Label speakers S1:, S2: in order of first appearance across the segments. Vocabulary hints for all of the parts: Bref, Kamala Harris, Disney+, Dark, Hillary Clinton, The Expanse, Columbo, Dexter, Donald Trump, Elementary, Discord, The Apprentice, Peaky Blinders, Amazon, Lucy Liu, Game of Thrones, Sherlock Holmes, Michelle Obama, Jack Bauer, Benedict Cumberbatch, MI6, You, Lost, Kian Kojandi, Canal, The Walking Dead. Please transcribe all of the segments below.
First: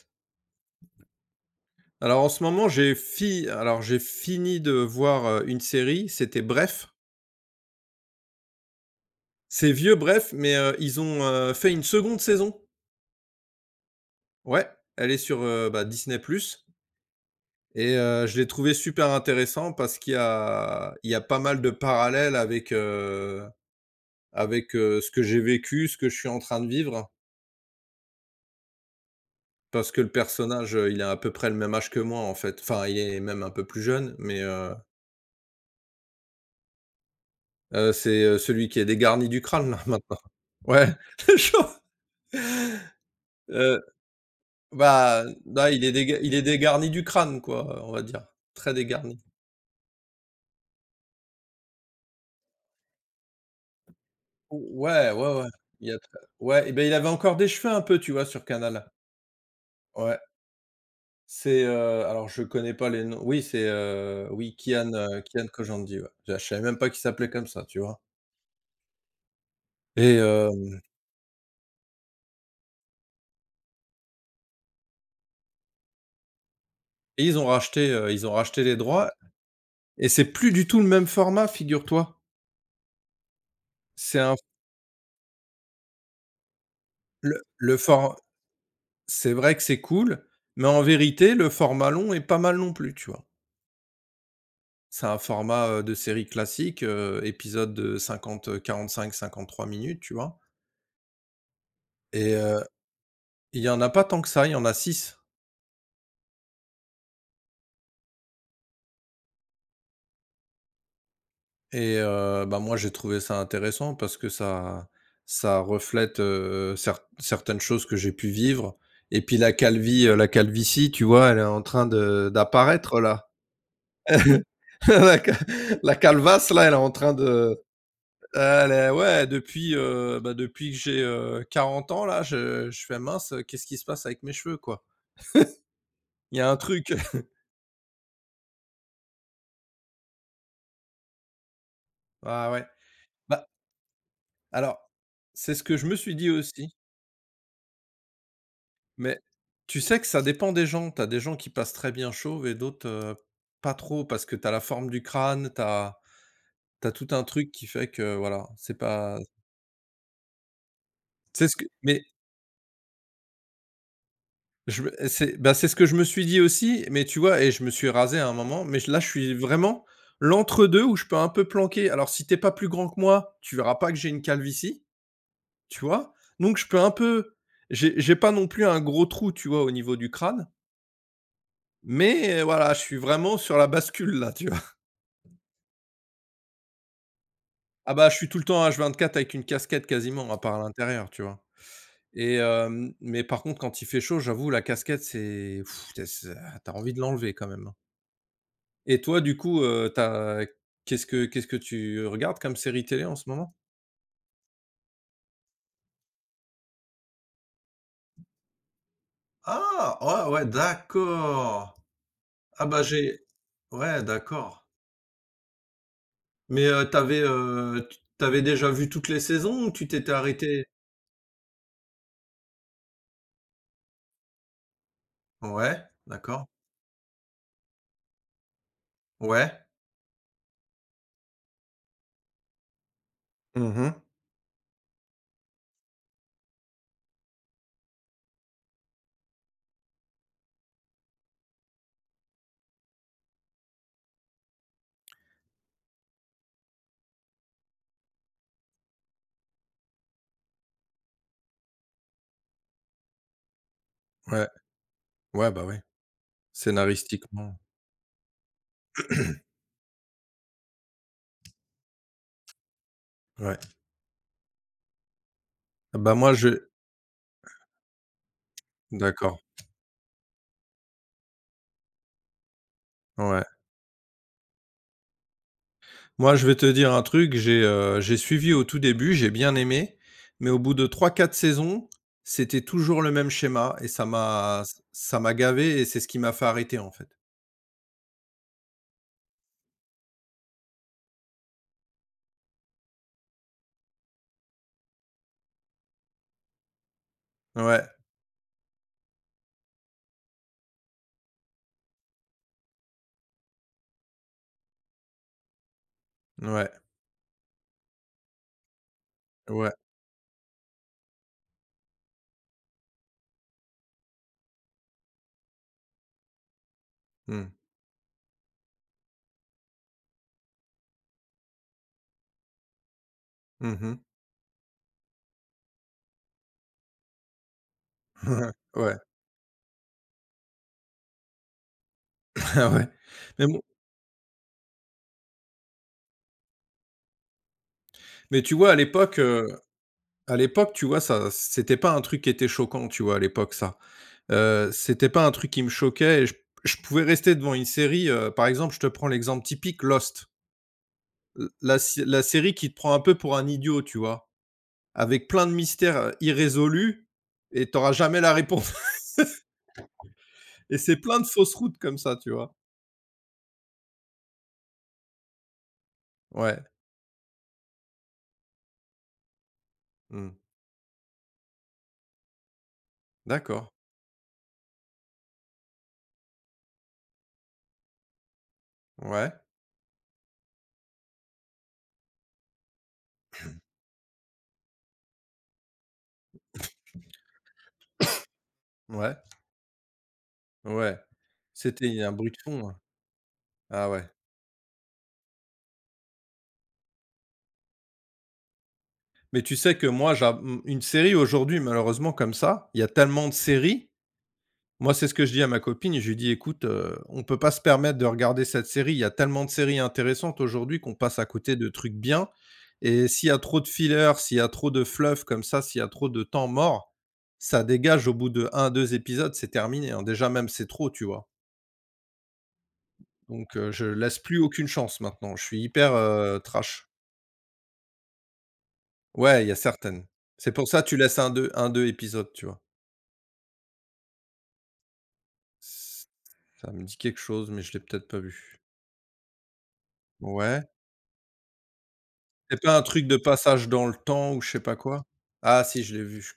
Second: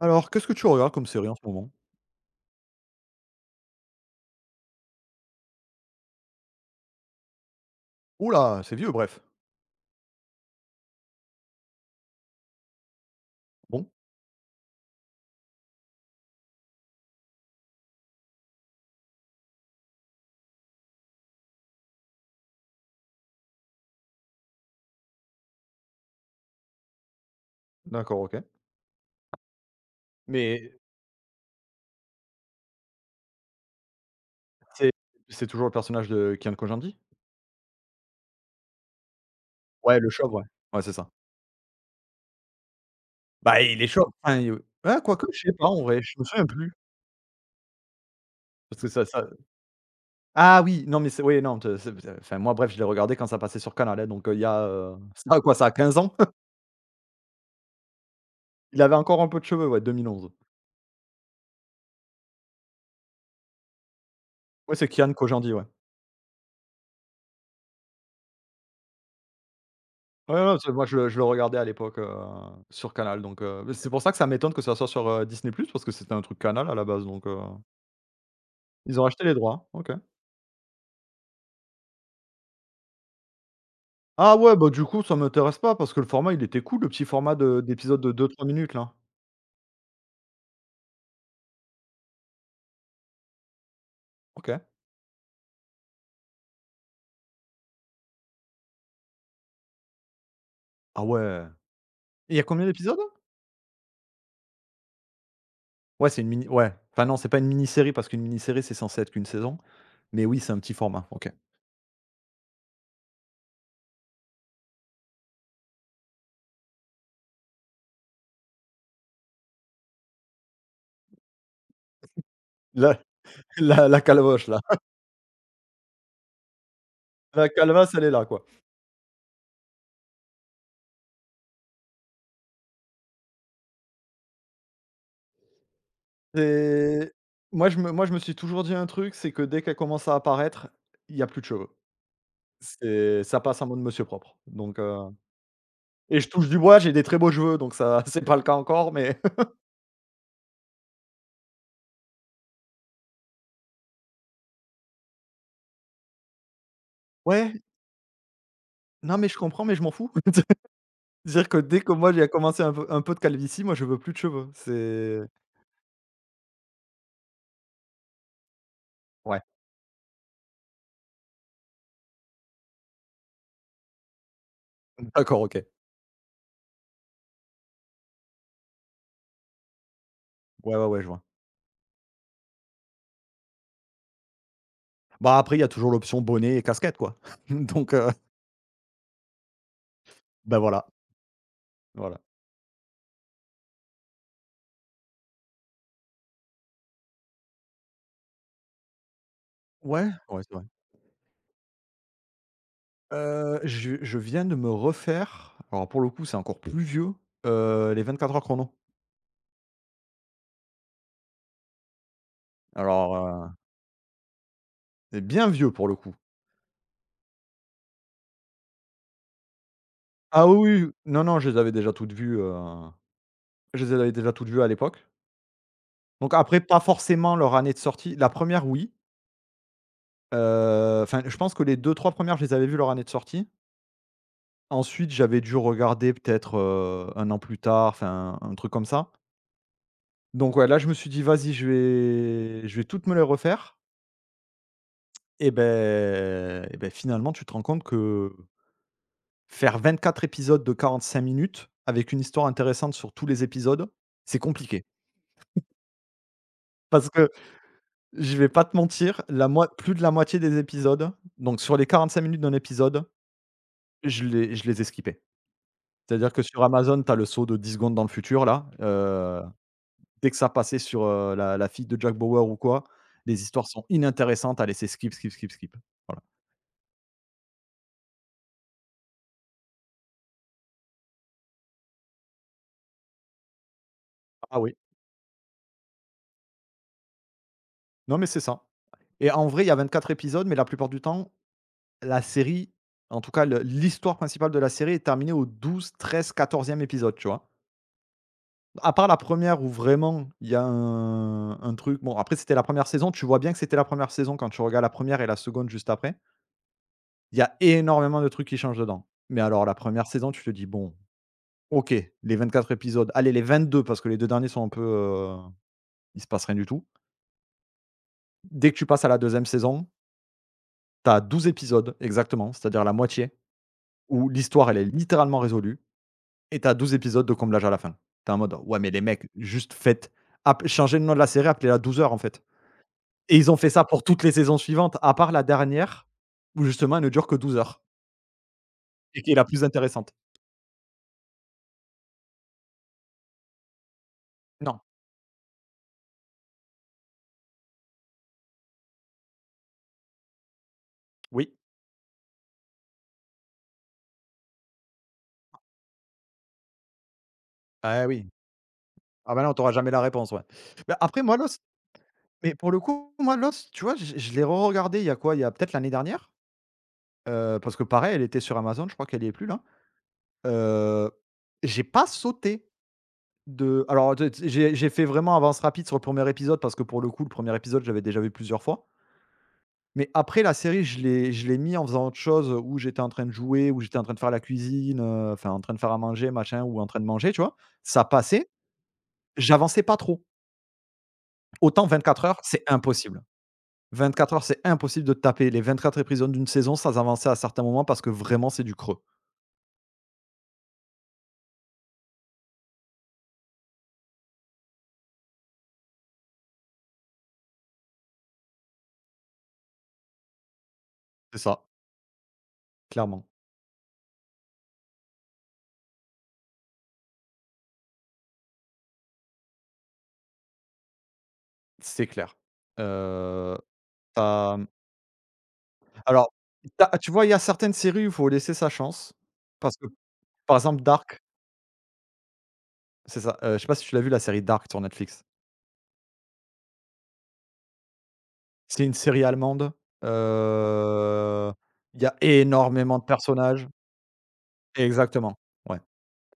S1: Alors, qu'est-ce que tu regardes comme série en ce moment?
S2: Alors en ce moment, j'ai fi alors j'ai fini de voir, une série, c'était Bref.
S1: Ouh là, c'est vieux, bref.
S2: C'est vieux Bref, mais, ils ont, fait une seconde saison.
S1: Bon,
S2: Ouais, elle est sur, bah, Disney+ et je l'ai trouvé super intéressant parce qu'il y a pas mal de parallèles avec, ce que j'ai vécu, ce que je suis en train de vivre.
S1: d'accord, OK.
S2: Parce que le
S1: Mais
S2: personnage, il a à peu près le même âge que moi, en fait. Enfin, il est même un peu plus jeune, mais,
S1: c'est c'est toujours le personnage de Kian Kojandi?
S2: c'est, celui qui est dégarni du crâne là,
S1: Ouais, le
S2: maintenant.
S1: chauve, ouais. Ouais,
S2: Ouais,
S1: c'est ça.
S2: le genre,
S1: Bah,
S2: euh,
S1: il est chauve, enfin, ah,
S2: bah,
S1: quoique, je sais pas
S2: là,
S1: en vrai, je me
S2: il est
S1: souviens plus
S2: dégarni du crâne, quoi, on va dire. Très
S1: parce que ça
S2: dégarni.
S1: ça ah oui, non, mais c'est oui, non, te enfin, moi, bref, je l'ai regardé quand ça passait sur Canal, hein, donc, il y a,
S2: Ouais,
S1: ça
S2: ouais,
S1: a
S2: ouais.
S1: quoi, ça a
S2: Il y
S1: 15
S2: a
S1: ans?
S2: très Ouais, et ben, il avait encore des cheveux un peu, tu vois, sur
S1: Il
S2: Canal.
S1: avait encore un peu de cheveux, ouais,
S2: Ouais.
S1: 2011.
S2: C'est, alors je connais pas les noms. Oui, c'est, oui,
S1: Ouais, c'est
S2: Kian,
S1: Kian
S2: heu, Kian
S1: Kojandi, ouais.
S2: Kojandi, ouais. Je savais même pas qu'il s'appelait comme ça, tu vois? Et
S1: Ouais, ouais, parce que
S2: hem
S1: moi je le regardais à l'époque, sur Canal donc beh, c'est pour ça que ça m'étonne que ça soit sur, Disney+ parce que c'était un truc Canal à la base
S2: et
S1: donc
S2: ils ont racheté les
S1: ils ont
S2: droits
S1: acheté les droits, OK.
S2: et c'est plus du tout le même format, figure-toi. C'est
S1: Ah
S2: un
S1: ouais, bah, du coup, ça m'intéresse pas parce que le format, il était cool, le petit format de
S2: le
S1: d'épisode de
S2: for
S1: deux trois minutes là.
S2: C'est vrai que c'est cool, mais en vérité, le format long est pas mal non plus, tu vois?
S1: OK.
S2: C'est un format, de série classique, épisode de cinquante quarante cinq cinquante trois minutes, tu vois?
S1: Ah ouais.
S2: Et
S1: Il y a combien d'épisodes?
S2: il y en a pas tant que ça, il y en a six
S1: Ouais, c'est une mini ouais, enfin non, c'est pas une mini-série parce qu'une mini-série, c'est censé être qu'une saison, mais oui, c'est un petit format, OK.
S2: et bah, moi, j'ai trouvé ça intéressant parce que ça reflète, certaines choses que j'ai pu vivre et puis la calvitie, tu vois, elle est en train de
S1: La
S2: d'apparaître là.
S1: la calvoche là,
S2: La ca la calvasse là, elle est en train
S1: la
S2: de.
S1: calvasse, elle est là, quoi.
S2: Les Ouais, depuis, bah, depuis que j'ai, 40 ans là, je fais: «Mince, qu'est-ce qui se passe avec mes cheveux, quoi?» Il y a un truc.
S1: C'est moi je me suis toujours dit un truc, c'est que dès qu'elle commence à apparaître, il y a plus de cheveux.
S2: Ah ouais.
S1: C'est ça
S2: Bah,
S1: passe en mode monsieur propre, donc
S2: alors, c'est ce que je me suis
S1: et je
S2: dit
S1: touche du
S2: aussi,
S1: bois, j'ai des très beaux cheveux, donc ça c'est pas le cas encore, mais
S2: mais tu sais que ça dépend des gens. T'as des gens qui passent très bien chauves et d'autres, pas trop parce que t'as la forme du crâne, t'as as as tout un truc
S1: ouais,
S2: qui fait que voilà, c'est
S1: non
S2: pas.
S1: mais je comprends, mais je m'en fous.
S2: c'est
S1: C'est-à-dire
S2: ce
S1: que
S2: que
S1: dès que
S2: mais
S1: moi j'ai commencé un peu de calvitie, moi je veux plus de cheveux.
S2: Je me eh,
S1: C'est
S2: c'est bah, c'est ce que je me suis dit aussi, mais tu vois et je me suis rasé à un moment, mais j là, je suis
S1: ouais,
S2: vraiment l'entre-deux où je peux un peu planquer. Alors si t'es pas plus grand que moi, tu verras pas que j'ai une calvitie,
S1: d'accord, OK.
S2: tu vois? Donc je peux un peu J'ai pas non plus un gros trou, tu vois, au niveau du crâne,
S1: Ouais, ouais, ouais, je vois.
S2: mais voilà, je suis vraiment sur la bascule là, tu vois?
S1: Bah, après il y a toujours l'option bonnet et casquette quoi, donc
S2: Ah bah, je suis tout le temps h vingt-quatre avec une casquette quasiment, à part
S1: bah,
S2: à
S1: voilà,
S2: l'intérieur, tu vois?
S1: voilà.
S2: Mais par contre, quand il fait chaud, j'avoue, la casquette, c'est tu as envie de l'enlever quand même, hein. Et toi, du coup,
S1: Ouais, ouais,
S2: tu
S1: c'est vrai.
S2: qu'est-ce que tu regardes comme série télé en ce moment?
S1: Je viens de me refaire, alors pour le coup, c'est encore plus vieux, les quatre heures chrono.
S2: Ah! Ouais, ouais, d'accord. Ah bah, j'ai
S1: Alors,
S2: ouais, d'accord.
S1: bien vieux pour le coup.
S2: Mais, tu déjà vu toutes les saisons ou tu t'étais
S1: Ah
S2: arrêté?
S1: oui, oui, non, non, je les avais déjà toutes vues à l'époque.
S2: Ouais,
S1: Donc
S2: d'accord.
S1: après, pas forcément leur année de sortie. La première, oui,
S2: Ouais.
S1: enfin, je pense que les deux trois premières, je les avais vues leur année de sortie.
S2: Mmh.
S1: Ensuite, j'avais dû regarder peut-être, 1 an plus tard, enfin, un truc comme ça. Donc ouais, là, je me suis dit: «Vas-y, je vais toutes me les refaire». Et ben, finalement, tu te rends compte que faire 24 épisodes de 45 minutes, avec une histoire intéressante sur tous les épisodes, c'est
S2: Ouais.
S1: compliqué.
S2: Ouais, bah, ouais.
S1: Parce que
S2: Scénaristiquement,
S1: je vais pas te mentir, la moi plus de la moitié des épisodes, donc sur les 45 minutes d'un épisode,
S2: ouais.
S1: je les ai skippés.
S2: Bah,
S1: C'est-à-dire
S2: moi,
S1: que sur
S2: je
S1: Amazon, tu as le saut de 10 secondes dans le futur là,
S2: D'accord.
S1: dès que ça passait sur, la fille de Jack Bauer ou quoi, les
S2: Ouais.
S1: histoires sont inintéressantes à laisser skip, skip, skip, skip. Voilà.
S2: Moi, je vais te dire un truc, j'ai suivi au tout début, j'ai bien aimé, mais au bout de trois, quatre saisons, c'était toujours le même schéma et ça
S1: Ah
S2: m'a
S1: oui,
S2: ça m'a gavé et c'est ce qui m'a fait arrêter, en fait.
S1: non mais c'est ça. Et en vrai, il y a 24 épisodes, mais la plupart du temps. La série, en tout cas le l'histoire principale de la série est terminée au douze, treize, quatorzième épisode, tu vois?
S2: Ouais,
S1: À part la première où vraiment il y a un truc. Bon, après c'était la première saison, tu vois bien que c'était la première saison quand tu regardes la première et la seconde juste après.
S2: ouais,
S1: Il y a énormément de trucs qui changent dedans. Mais alors
S2: ouais.
S1: la première saison, tu te dis: «Bon, OK, les 24 épisodes, allez les 22 parce que les 2 derniers sont un peu, il se passe rien du tout».
S2: Hum,
S1: Dès que tu passes à la deuxième saison, tu as 12 épisodes exactement, c'est-à-dire la moitié,
S2: mmh. Mmh.
S1: où l'histoire elle est littéralement résolue. Et t'as 12 épisodes de comblage à la fin. Tu es en mode: «Ouais, mais
S2: Ouais.
S1: les mecs, juste faites app changez le nom de la série, appelez-la 12 heures, en fait»
S2: Ouais.
S1: et
S2: Mais
S1: ils ont
S2: bon,
S1: fait ça pour toutes les saisons suivantes, à part la dernière où justement elle ne dure que 12 heures
S2: mais tu vois, à l'époque,
S1: et qui est la plus intéressante.
S2: tu vois, ça c'était pas un truc qui était choquant, tu vois, à l'époque, ça.
S1: Non.
S2: C'était pas un truc qui me choquait et je pouvais rester devant une série, par exemple, je te prends l'exemple typique, Lost.
S1: Oui.
S2: La sé la série qui te prend un peu pour un idiot, tu vois? Avec plein de mystères, irrésolus et t'auras
S1: Ah
S2: jamais
S1: oui.
S2: la réponse.
S1: Ah ben là on auras jamais la réponse, ouais.
S2: Et
S1: Bah,
S2: c'est plein
S1: après
S2: de
S1: moi
S2: fausses
S1: Lost
S2: routes comme ça, tu vois?
S1: Mais pour le coup, moi Lost, tu vois, je l'ai re-regardé il y a quoi? Il y a peut-être l'année dernière,
S2: Ouais,
S1: parce que pareil, elle était sur Amazon, je crois qu'elle y est plus là.
S2: mmh,
S1: Heu, j'ai pas sauté.
S2: d'accord.
S1: De alors de t j'ai fait vraiment avance rapide sur le premier épisode parce que pour le coup, le premier épisode, j'avais déjà vu plusieurs fois.
S2: Ouais,
S1: Mais après la série, je l'ai mis en faisant autre chose, où j'étais en train de jouer, où j'étais en train de faire la cuisine, enfin en train de faire à manger, machin, ou en train de manger, tu vois? Ça passait,
S2: ouais,
S1: j'avançais pas trop.
S2: ouais.
S1: Autant
S2: C'était un
S1: 24
S2: bruit de
S1: heures, c'est
S2: fond, hein.
S1: impossible.
S2: Ah ouais.
S1: 24 heures, c'est impossible de taper les 24 épisodes d'une saison sans avancer à certains moments parce que vraiment c'est du creux.
S2: Mais tu sais que moi, j'ai une série aujourd'hui, malheureusement, comme ça, il y a tellement de séries. Moi, c'est ce que je dis à ma copine, je lui dis: «Écoute, on peut pas se permettre de regarder cette série, il y a tellement de séries intéressantes aujourd'hui qu'on passe à
S1: C'est
S2: côté
S1: ça,
S2: de trucs bien et
S1: clairement,
S2: s'il y a trop de fillers, s'il y a trop de fluff comme ça, s'il y a trop de temps mort, ça dégage au bout de un, deux épisodes, c'est terminé, hein». Déjà même, c'est trop, tu vois?
S1: c'est clair.
S2: Donc
S1: Heu,
S2: je laisse
S1: tu
S2: plus
S1: mmh,
S2: aucune chance maintenant, je suis hyper,
S1: alors, tu
S2: trash.
S1: tu vois, il y a certaines séries où il faut laisser sa chance
S2: Ouais, il y a
S1: parce que,
S2: certaines. C'est
S1: par
S2: pour ça,
S1: exemple,
S2: que tu laisses
S1: Dark,
S2: un, deux épisodes, tu vois?
S1: c'est ça, je sais pas si tu l'as vu la série Dark sur Netflix?
S2: Ça me dit quelque chose, mais je l'ai peut-être pas vu.
S1: C'est une série allemande,
S2: Ouais.
S1: heu, il y a
S2: C'est pas un
S1: énormément de
S2: truc de
S1: personnages
S2: passage dans le temps ou je sais pas quoi?
S1: exactement,
S2: Ah
S1: ouais.
S2: si, je l'ai vu, je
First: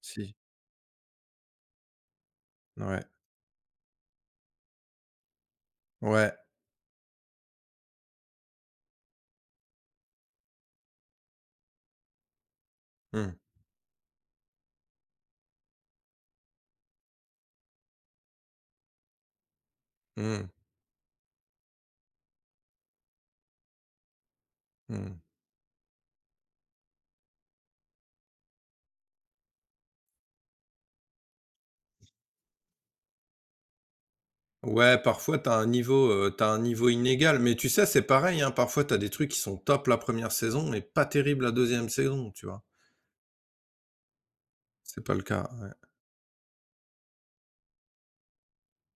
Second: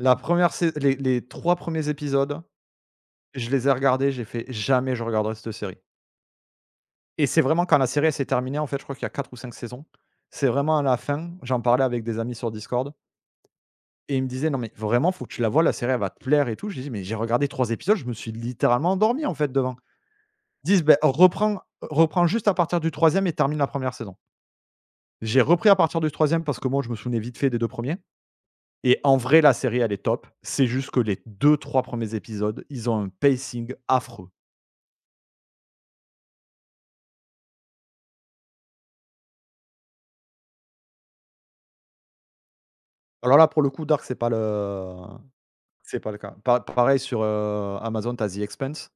S1: La
S2: si,
S1: première, re les 3 premiers épisodes,
S2: ouais,
S1: je les ai regardés, j'ai fait: «Jamais je regarderai cette série»
S2: ouais,
S1: et c'est vraiment quand la série, elle s'est terminée, en fait, je crois qu'il y a 4 ou 5 saisons, c'est vraiment à la fin, j'en parlais avec des amis sur Discord
S2: mmh,
S1: et ils me disaient: «Non, mais vraiment, faut que tu la vois, la série, elle va te plaire et tout». J'ai dit: «Mais j'ai regardé 3 épisodes, je me suis littéralement endormi, en fait, devant».
S2: mmh,
S1: Ils disent: «Beh, reprends juste à partir du troisième et termine la première saison».
S2: mmh.
S1: J'ai repris à partir du troisième parce que moi, je me souvenais vite fait des 2 premiers et en vrai, la série, elle est top. C'est juste que les deux trois premiers épisodes, ils ont un pacing affreux.
S2: Ouais, parfois t'as un niveau, tu un niveau inégal, mais tu sais, c'est pareil, hein, parfois t'as des trucs qui sont top la première saison mais pas terrible la deuxième saison, tu vois?
S1: Alors là, pour le coup, Dark, c'est pas le
S2: C'est pas le cas, ouais.
S1: c'est pas le cas. Pa pareil sur, Amazon, t'as The Expanse.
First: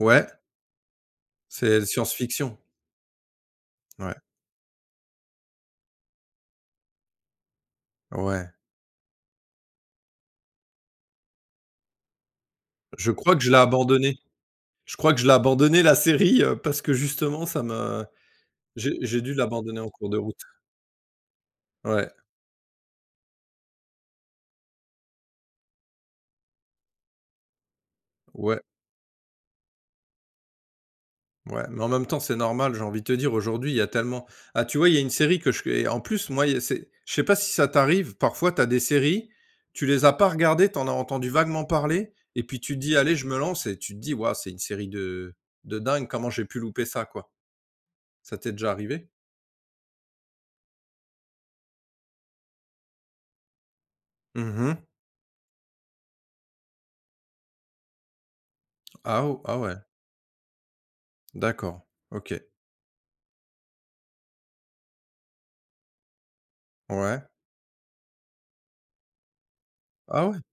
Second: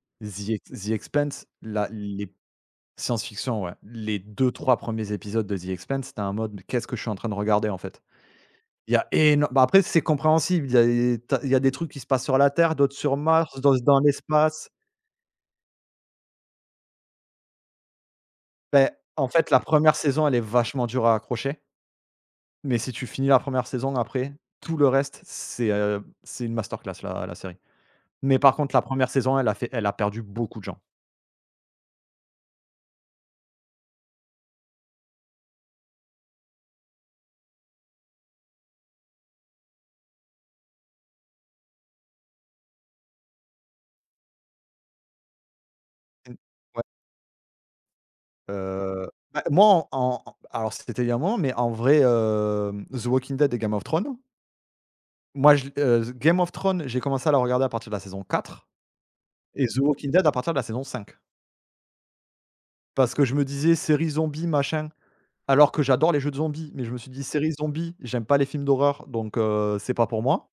S2: Ouais,
S1: The Expanse,
S2: c'est
S1: la les
S2: science-fiction.
S1: science-fiction, ouais.
S2: Ouais,
S1: Les deux trois premiers épisodes de The Expanse, t'as un mode: «Mais qu'est-ce que je suis en train de regarder, en fait?»
S2: ouais.
S1: Il y a éno bah, après, c'est compréhensible. Il y a des trucs qui se passent sur la Terre, d'autres
S2: Je
S1: sur
S2: crois que je l'ai
S1: Mars, d'autres dans
S2: abandonné.
S1: l'espace.
S2: Je crois que je l'ai abandonné la série, parce que justement ça me
S1: Beh,
S2: j'ai
S1: en
S2: dû
S1: fait, la
S2: l'abandonner en
S1: première
S2: cours de
S1: saison, elle
S2: route.
S1: est vachement dure à accrocher,
S2: Ouais,
S1: mais si tu finis la première saison, après, tout le reste, c'est une masterclass la série. Mais par
S2: ouais.
S1: contre, la première saison, elle a perdu beaucoup de gens.
S2: Ouais, mais en même temps, c'est normal, j'ai envie de te dire aujourd'hui, il y a tellement, ah, tu vois, il y a une série que je, et en plus, moi, il y a c'est, je sais pas si ça t'arrive, parfois tu as des séries, tu les as pas regardées, tu en as entendu vaguement parler et puis tu te dis: «Allez, je me lance» et tu te dis: «Waouh, c'est une série de dingue, comment
S1: Mmh.
S2: j'ai pu
S1: Ouais.
S2: louper ça, quoi?» Ça t'est déjà arrivé?
S1: Bah, moi, alors c'était il y a un moment, mais en vrai, The Walking Dead et Game of Thrones,
S2: Mmh.
S1: moi je Game of Thrones, j'ai commencé à la regarder à partir de la saison 4
S2: Ah ou ah
S1: et
S2: ouais,
S1: The Walking Dead à partir de la saison cinq.
S2: d'accord. OK.
S1: Parce que je me disais: «Série zombie, machin», alors que j'adore les jeux de zombies, mais je me suis
S2: Ouais.
S1: dit: «Série zombie, j'aime pas les films d'horreur, donc c'est pas pour
S2: Ah ouais,
S1: moi».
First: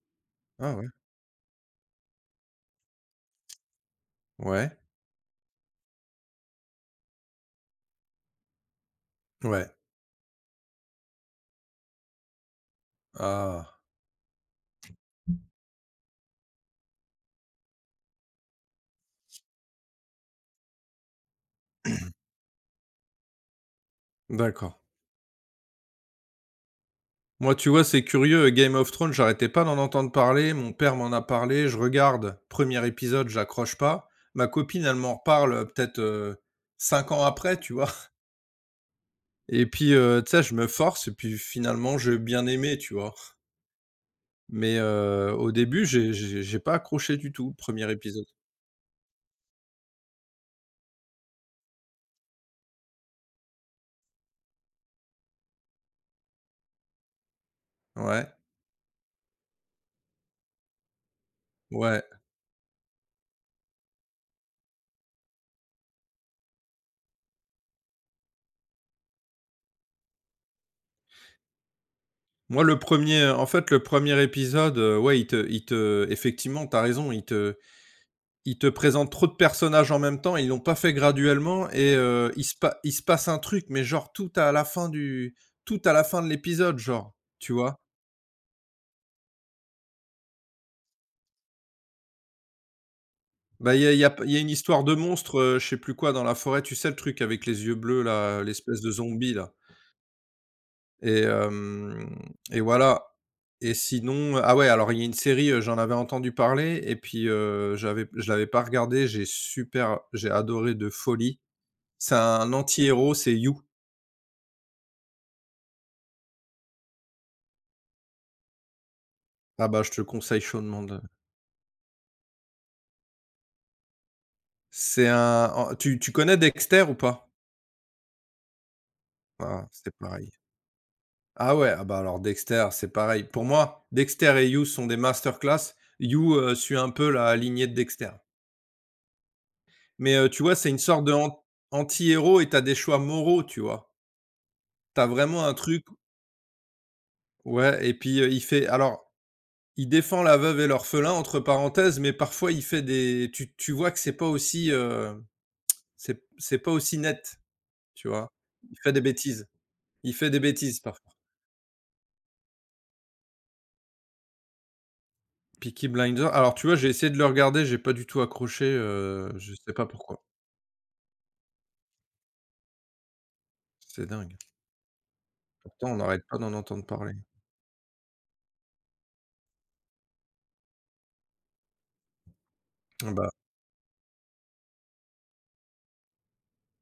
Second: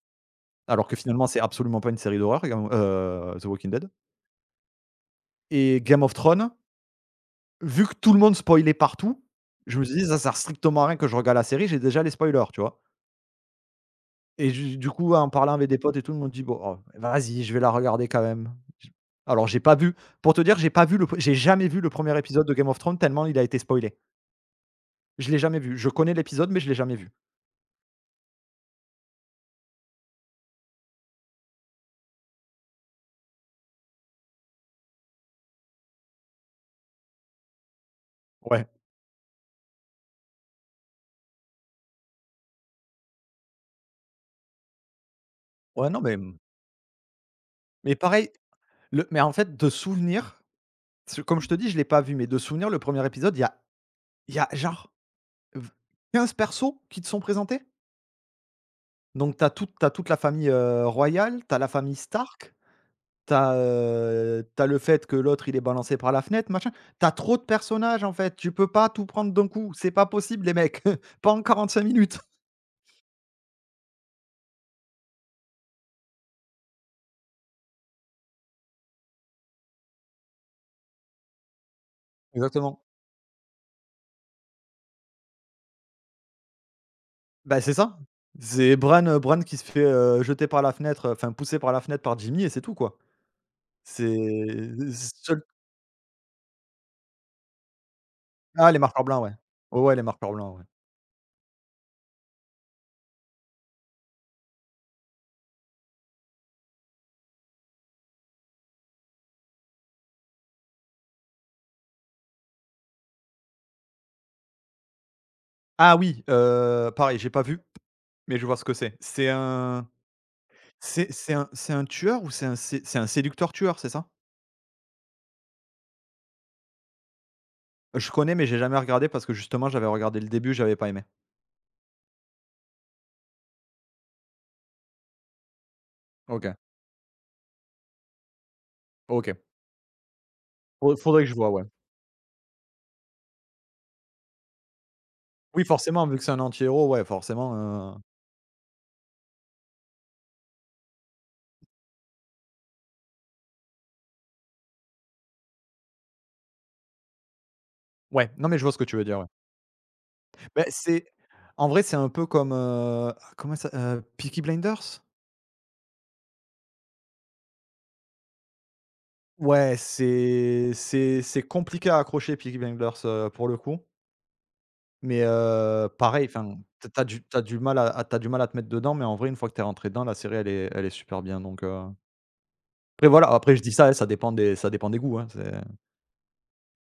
S2: ah
S1: Alors
S2: ouais.
S1: que finalement, c'est absolument pas une série d'horreur, Game The Walking Dead
S2: Ouais.
S1: et Game of Thrones, vu que tout le monde spoilait partout,
S2: Ouais.
S1: je me suis dit: «Ça sert strictement à rien que je regarde la série, j'ai déjà les spoilers», tu vois?
S2: Ah!
S1: Et du coup, en parlant avec des potes et tout, ils m'ont dit: «Bon, oh, vas-y, je vais la regarder quand même». J j'ai pas vu, pour te dire, j'ai pas vu le p j'ai jamais vu le premier épisode de Game of Thrones tellement il a été spoilé.
S2: D'accord.
S1: Je l'ai jamais vu. Je connais l'épisode, mais je l'ai jamais vu.
S2: Moi, tu vois, c'est curieux, Game of Thrones, j'arrêtais pas d'en entendre parler, mon père m'en a parlé, je regarde, premier épisode, j'accroche pas. Ma copine, elle m'en reparle, peut-être, 5 ans après, tu vois?
S1: Ouais.
S2: Et puis, tu sais, je me force et puis finalement, j'ai bien aimé, tu vois? Mais, au début,
S1: Ouais, non,
S2: j'ai
S1: mais mmh.
S2: j'ai j'ai pas accroché du tout, premier
S1: Mais
S2: épisode.
S1: pareil, le mais en fait, de souvenir, parce que comme je te dis, je l'ai pas vu, mais de souvenir, le premier épisode, il y a genre v 15 persos qui te sont présentés.
S2: Ouais,
S1: Donc tu as toute la famille, royale, tu as la famille
S2: ouais.
S1: Stark. T'as le fait que l'autre, il est balancé par la fenêtre, machin. T'as trop de personnages, en fait, tu peux pas tout prendre d'un coup, c'est pas possible les mecs, pas en quarante-cinq minutes.
S2: Moi, le premier. En fait, le premier épisode, ouais, il te effectivement, t'as raison, il te ils te présentent trop de personnages en même temps, ils l'ont pas fait graduellement et
S1: Exactement.
S2: il se passe un truc, mais genre tout à la fin de l'épisode, genre, tu
S1: Bah, c'est
S2: vois?
S1: ça. C'est Bran, Bran qui se fait, jeter par la fenêtre, enfin pousser par la fenêtre par Jimmy et c'est tout, quoi.
S2: Bah,
S1: C'est
S2: il y a une histoire de monstre,
S1: seul
S2: je sais plus quoi dans la forêt, tu sais le truc avec les yeux bleus là,
S1: ah, les
S2: l'espèce de
S1: marqueurs blancs, ouais.
S2: zombie là
S1: Ouais, ouais, les marqueurs blancs, ouais.
S2: et hem et voilà et sinon ah ouais, alors il y a une série, j'en avais entendu parler et puis, j'avais je l'avais pas regardée, j'ai adoré de folie. C'est un anti-héros, c'est You.
S1: Ah oui, pareil, j'ai pas vu, mais je vois ce que c'est.
S2: Ah bah, je te le conseille chaudement de.
S1: C'est un tueur ou c'est un sé c'est un séducteur tueur, c'est ça?
S2: C'est un Tu connais Dexter ou pas?
S1: Je connais, mais j'ai jamais regardé parce que justement,
S2: Ah,
S1: j'avais
S2: c'est
S1: regardé le
S2: pareil.
S1: début, j'avais pas aimé.
S2: Ah ouais, ah bah, alors Dexter, c'est pareil. Pour moi, Dexter et You sont des masterclass. You,
S1: OK,
S2: suit un peu la lignée de Dexter.
S1: OK.
S2: Mais, tu vois, c'est une sorte de
S1: Faudrait que je
S2: han
S1: voie, ouais.
S2: anti-héros et t'as des choix moraux, tu vois? T'as vraiment un
S1: Oui,
S2: truc,
S1: forcément, vu que c'est un anti-héros, ouais,
S2: ouais,
S1: forcément, heu,
S2: et puis, il fait alors, il défend la veuve et l'orphelin entre parenthèses, mais parfois il fait des tu vois que c'est pas aussi, c'est pas aussi net, tu vois?
S1: ouais, non, mais je vois ce
S2: Il
S1: que
S2: fait
S1: tu
S2: des
S1: veux dire, ouais.
S2: bêtises. Il fait des
S1: Beh,
S2: bêtises
S1: c'est
S2: parfois.
S1: en vrai, c'est un peu comme, comment ça Peaky Blinders?
S2: Peaky Blinders, alors tu vois, j'ai essayé de le regarder, j'ai pas du tout accroché, je sais
S1: Ouais,
S2: pas pourquoi.
S1: c'est compliqué à accrocher Peaky Blinders, pour le coup,
S2: C'est dingue.
S1: mais
S2: Pourtant, on n'arrête
S1: pareil,
S2: pas d'en
S1: enfin,
S2: entendre parler.
S1: t'as du mal à tu du mal à te mettre dedans, mais en vrai, une fois que t'es rentré dedans, la série, elle est super bien, donc après
S2: Ah
S1: voilà,
S2: bah,
S1: après je dis ça, hein, ça dépend des goûts, hein, c'est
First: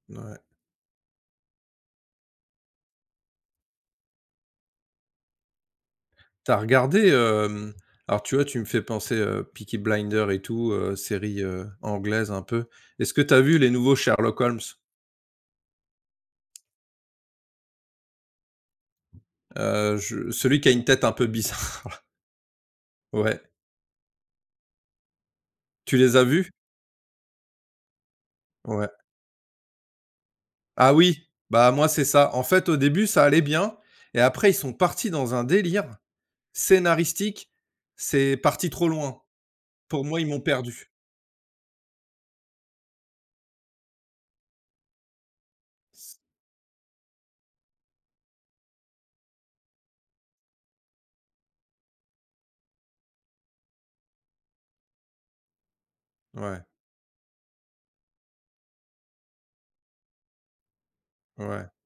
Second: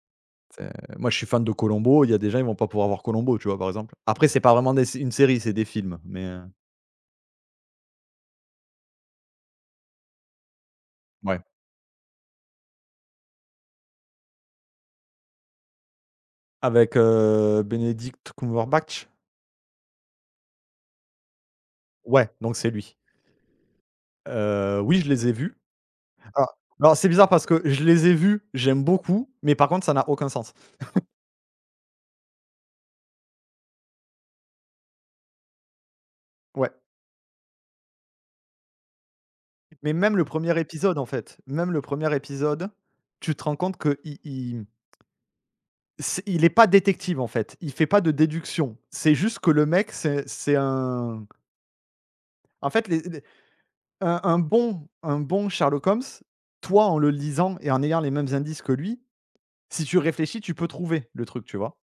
S2: ouais.
S1: C'est moi, je suis fan de Columbo, il y a des gens, ils vont pas pouvoir voir Columbo, tu vois, par exemple. Après, c'est pas vraiment des une série, c'est des films, mais
S2: Tu regardé, alors tu vois, tu me fais penser, Peaky Blinders et tout,
S1: ouais.
S2: série, anglaise un peu. Est-ce que t'as vu les nouveaux Sherlock Holmes?
S1: Avec, Benedict Cumberbatch?
S2: Je Celui qui a une tête un peu bizarre.
S1: Ouais, donc c'est lui.
S2: Ouais.
S1: Oui, je les ai vus.
S2: Tu les as vus?
S1: Alors alors c'est bizarre parce que je les ai vus, j'aime
S2: Ouais.
S1: beaucoup, mais par contre, ça n'a aucun sens.
S2: Ah oui, bah, moi, c'est ça. En fait, au début, ça allait bien et après ils sont partis dans un délire
S1: Ouais,
S2: scénaristique, c'est parti trop loin.
S1: mais
S2: Pour
S1: même
S2: moi,
S1: le
S2: ils m'ont
S1: premier
S2: perdu.
S1: épisode, en fait, même le premier épisode, tu te rends compte que i il c'est il est pas détective, en fait, il fait pas de déduction. C'est juste que le mec, c'est un en fait, les un bon Sherlock Holmes,
S2: Ouais,
S1: toi, en le lisant et en ayant les mêmes indices que lui, si tu réfléchis, tu peux trouver le truc, tu
S2: ouais,
S1: vois?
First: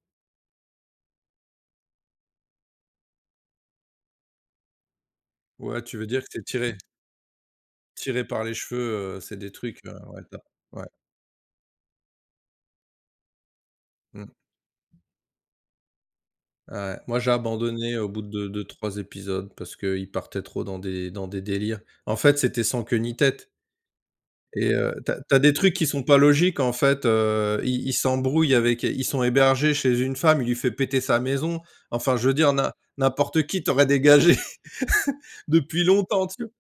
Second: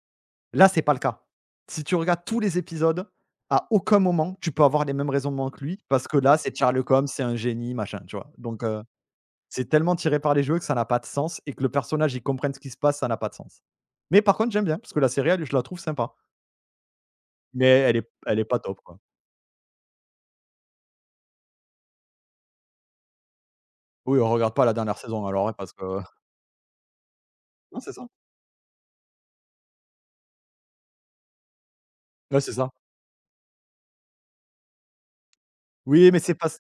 S1: Là, c'est pas le cas. Si tu regardes tous les épisodes, à aucun moment, tu peux avoir les mêmes raisonnements que lui
S2: ouais, tu veux
S1: parce que
S2: dire que
S1: là,
S2: c'est
S1: c'est
S2: tiré
S1: Sherlock Holmes, c'est un génie, machin, tu
S2: tiré
S1: vois?
S2: par les
S1: Donc
S2: cheveux, c'est des
S1: c'est
S2: trucs,
S1: tellement tiré
S2: ouais,
S1: par
S2: tu.
S1: les cheveux que ça n'a
S2: Ouais,
S1: pas de sens et que le personnage, il comprenne ce qui se passe, ça n'a pas de sens. Mais
S2: mmh,
S1: par contre, j'aime bien parce que la série, elle, je la trouve sympa,
S2: ouais. Moi, j'ai
S1: mais elle
S2: abandonné au
S1: est
S2: bout
S1: elle est
S2: de
S1: pas
S2: deux,
S1: top,
S2: trois
S1: quoi.
S2: épisodes parce qu'ils partaient trop dans des délires. En fait, c'était sans queue ni tête
S1: Oui, on regarde pas la
S2: et
S1: dernière saison
S2: tu as
S1: alors, hein,
S2: des
S1: parce
S2: trucs
S1: que
S2: qui sont pas logiques, en fait,
S1: non,
S2: ils
S1: c'est
S2: ils
S1: ça.
S2: s'embrouillent avec ils sont hébergés chez une femme, il lui fait péter sa maison. Enfin, je veux
S1: Ouais, c'est
S2: dire,
S1: ça.
S2: n'importe qui t'aurait dégagé depuis
S1: Oui, mais
S2: longtemps,
S1: c'est
S2: tu
S1: pas.
S2: vois?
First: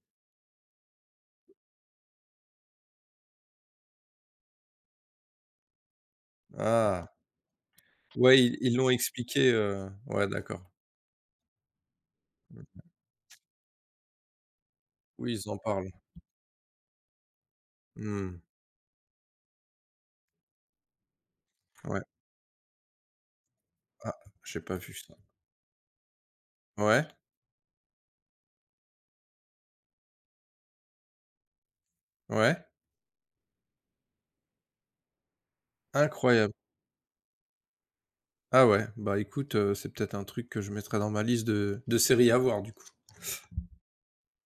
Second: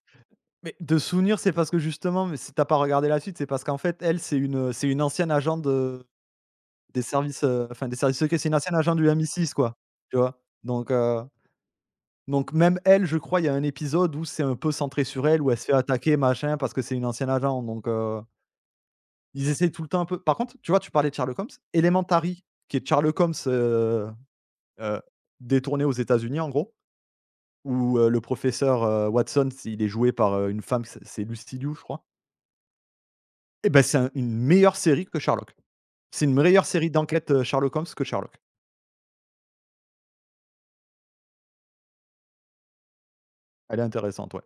S1: Mais de souvenir, c'est parce que justement, mais si t'as pas regardé la suite, c'est parce qu'en fait, elle, c'est une ancienne agent de des
S2: Ah,
S1: services, enfin des services secrets,
S2: ouais,
S1: c'est une
S2: ils
S1: ancienne
S2: l'ont
S1: agent du
S2: expliqué,
S1: MI6 quoi, tu
S2: ouais,
S1: vois?
S2: d'accord.
S1: Donc même elle, je crois, il y a un épisode où c'est un peu centré sur
S2: Oui,
S1: elle,
S2: ils
S1: où elle
S2: en
S1: se fait
S2: parlent.
S1: attaquer machin parce que c'est une ancienne agent donc
S2: Mmh.
S1: ils essaient tout le temps un peu. Par contre, tu vois, tu parlais de Sherlock Holmes,
S2: Ouais.
S1: Elementary, qui est Sherlock Holmes,
S2: Ah, j'ai pas vu
S1: heu,
S2: ça.
S1: détourné aux États-Unis en gros,
S2: Ouais,
S1: où le professeur, Watson, il est joué par, une femme, c'est Lucy Liu, je crois.
S2: ouais,
S1: Eh ben c'est un une meilleure série que Sherlock. C'est une
S2: incroyable.
S1: meilleure série d'enquête, Sherlock Holmes que Sherlock.
S2: Ah ouais, bah écoute, c'est peut-être un truc que je mettrai dans ma liste de séries à voir du coup.
S1: Elle est intéressante, ouais.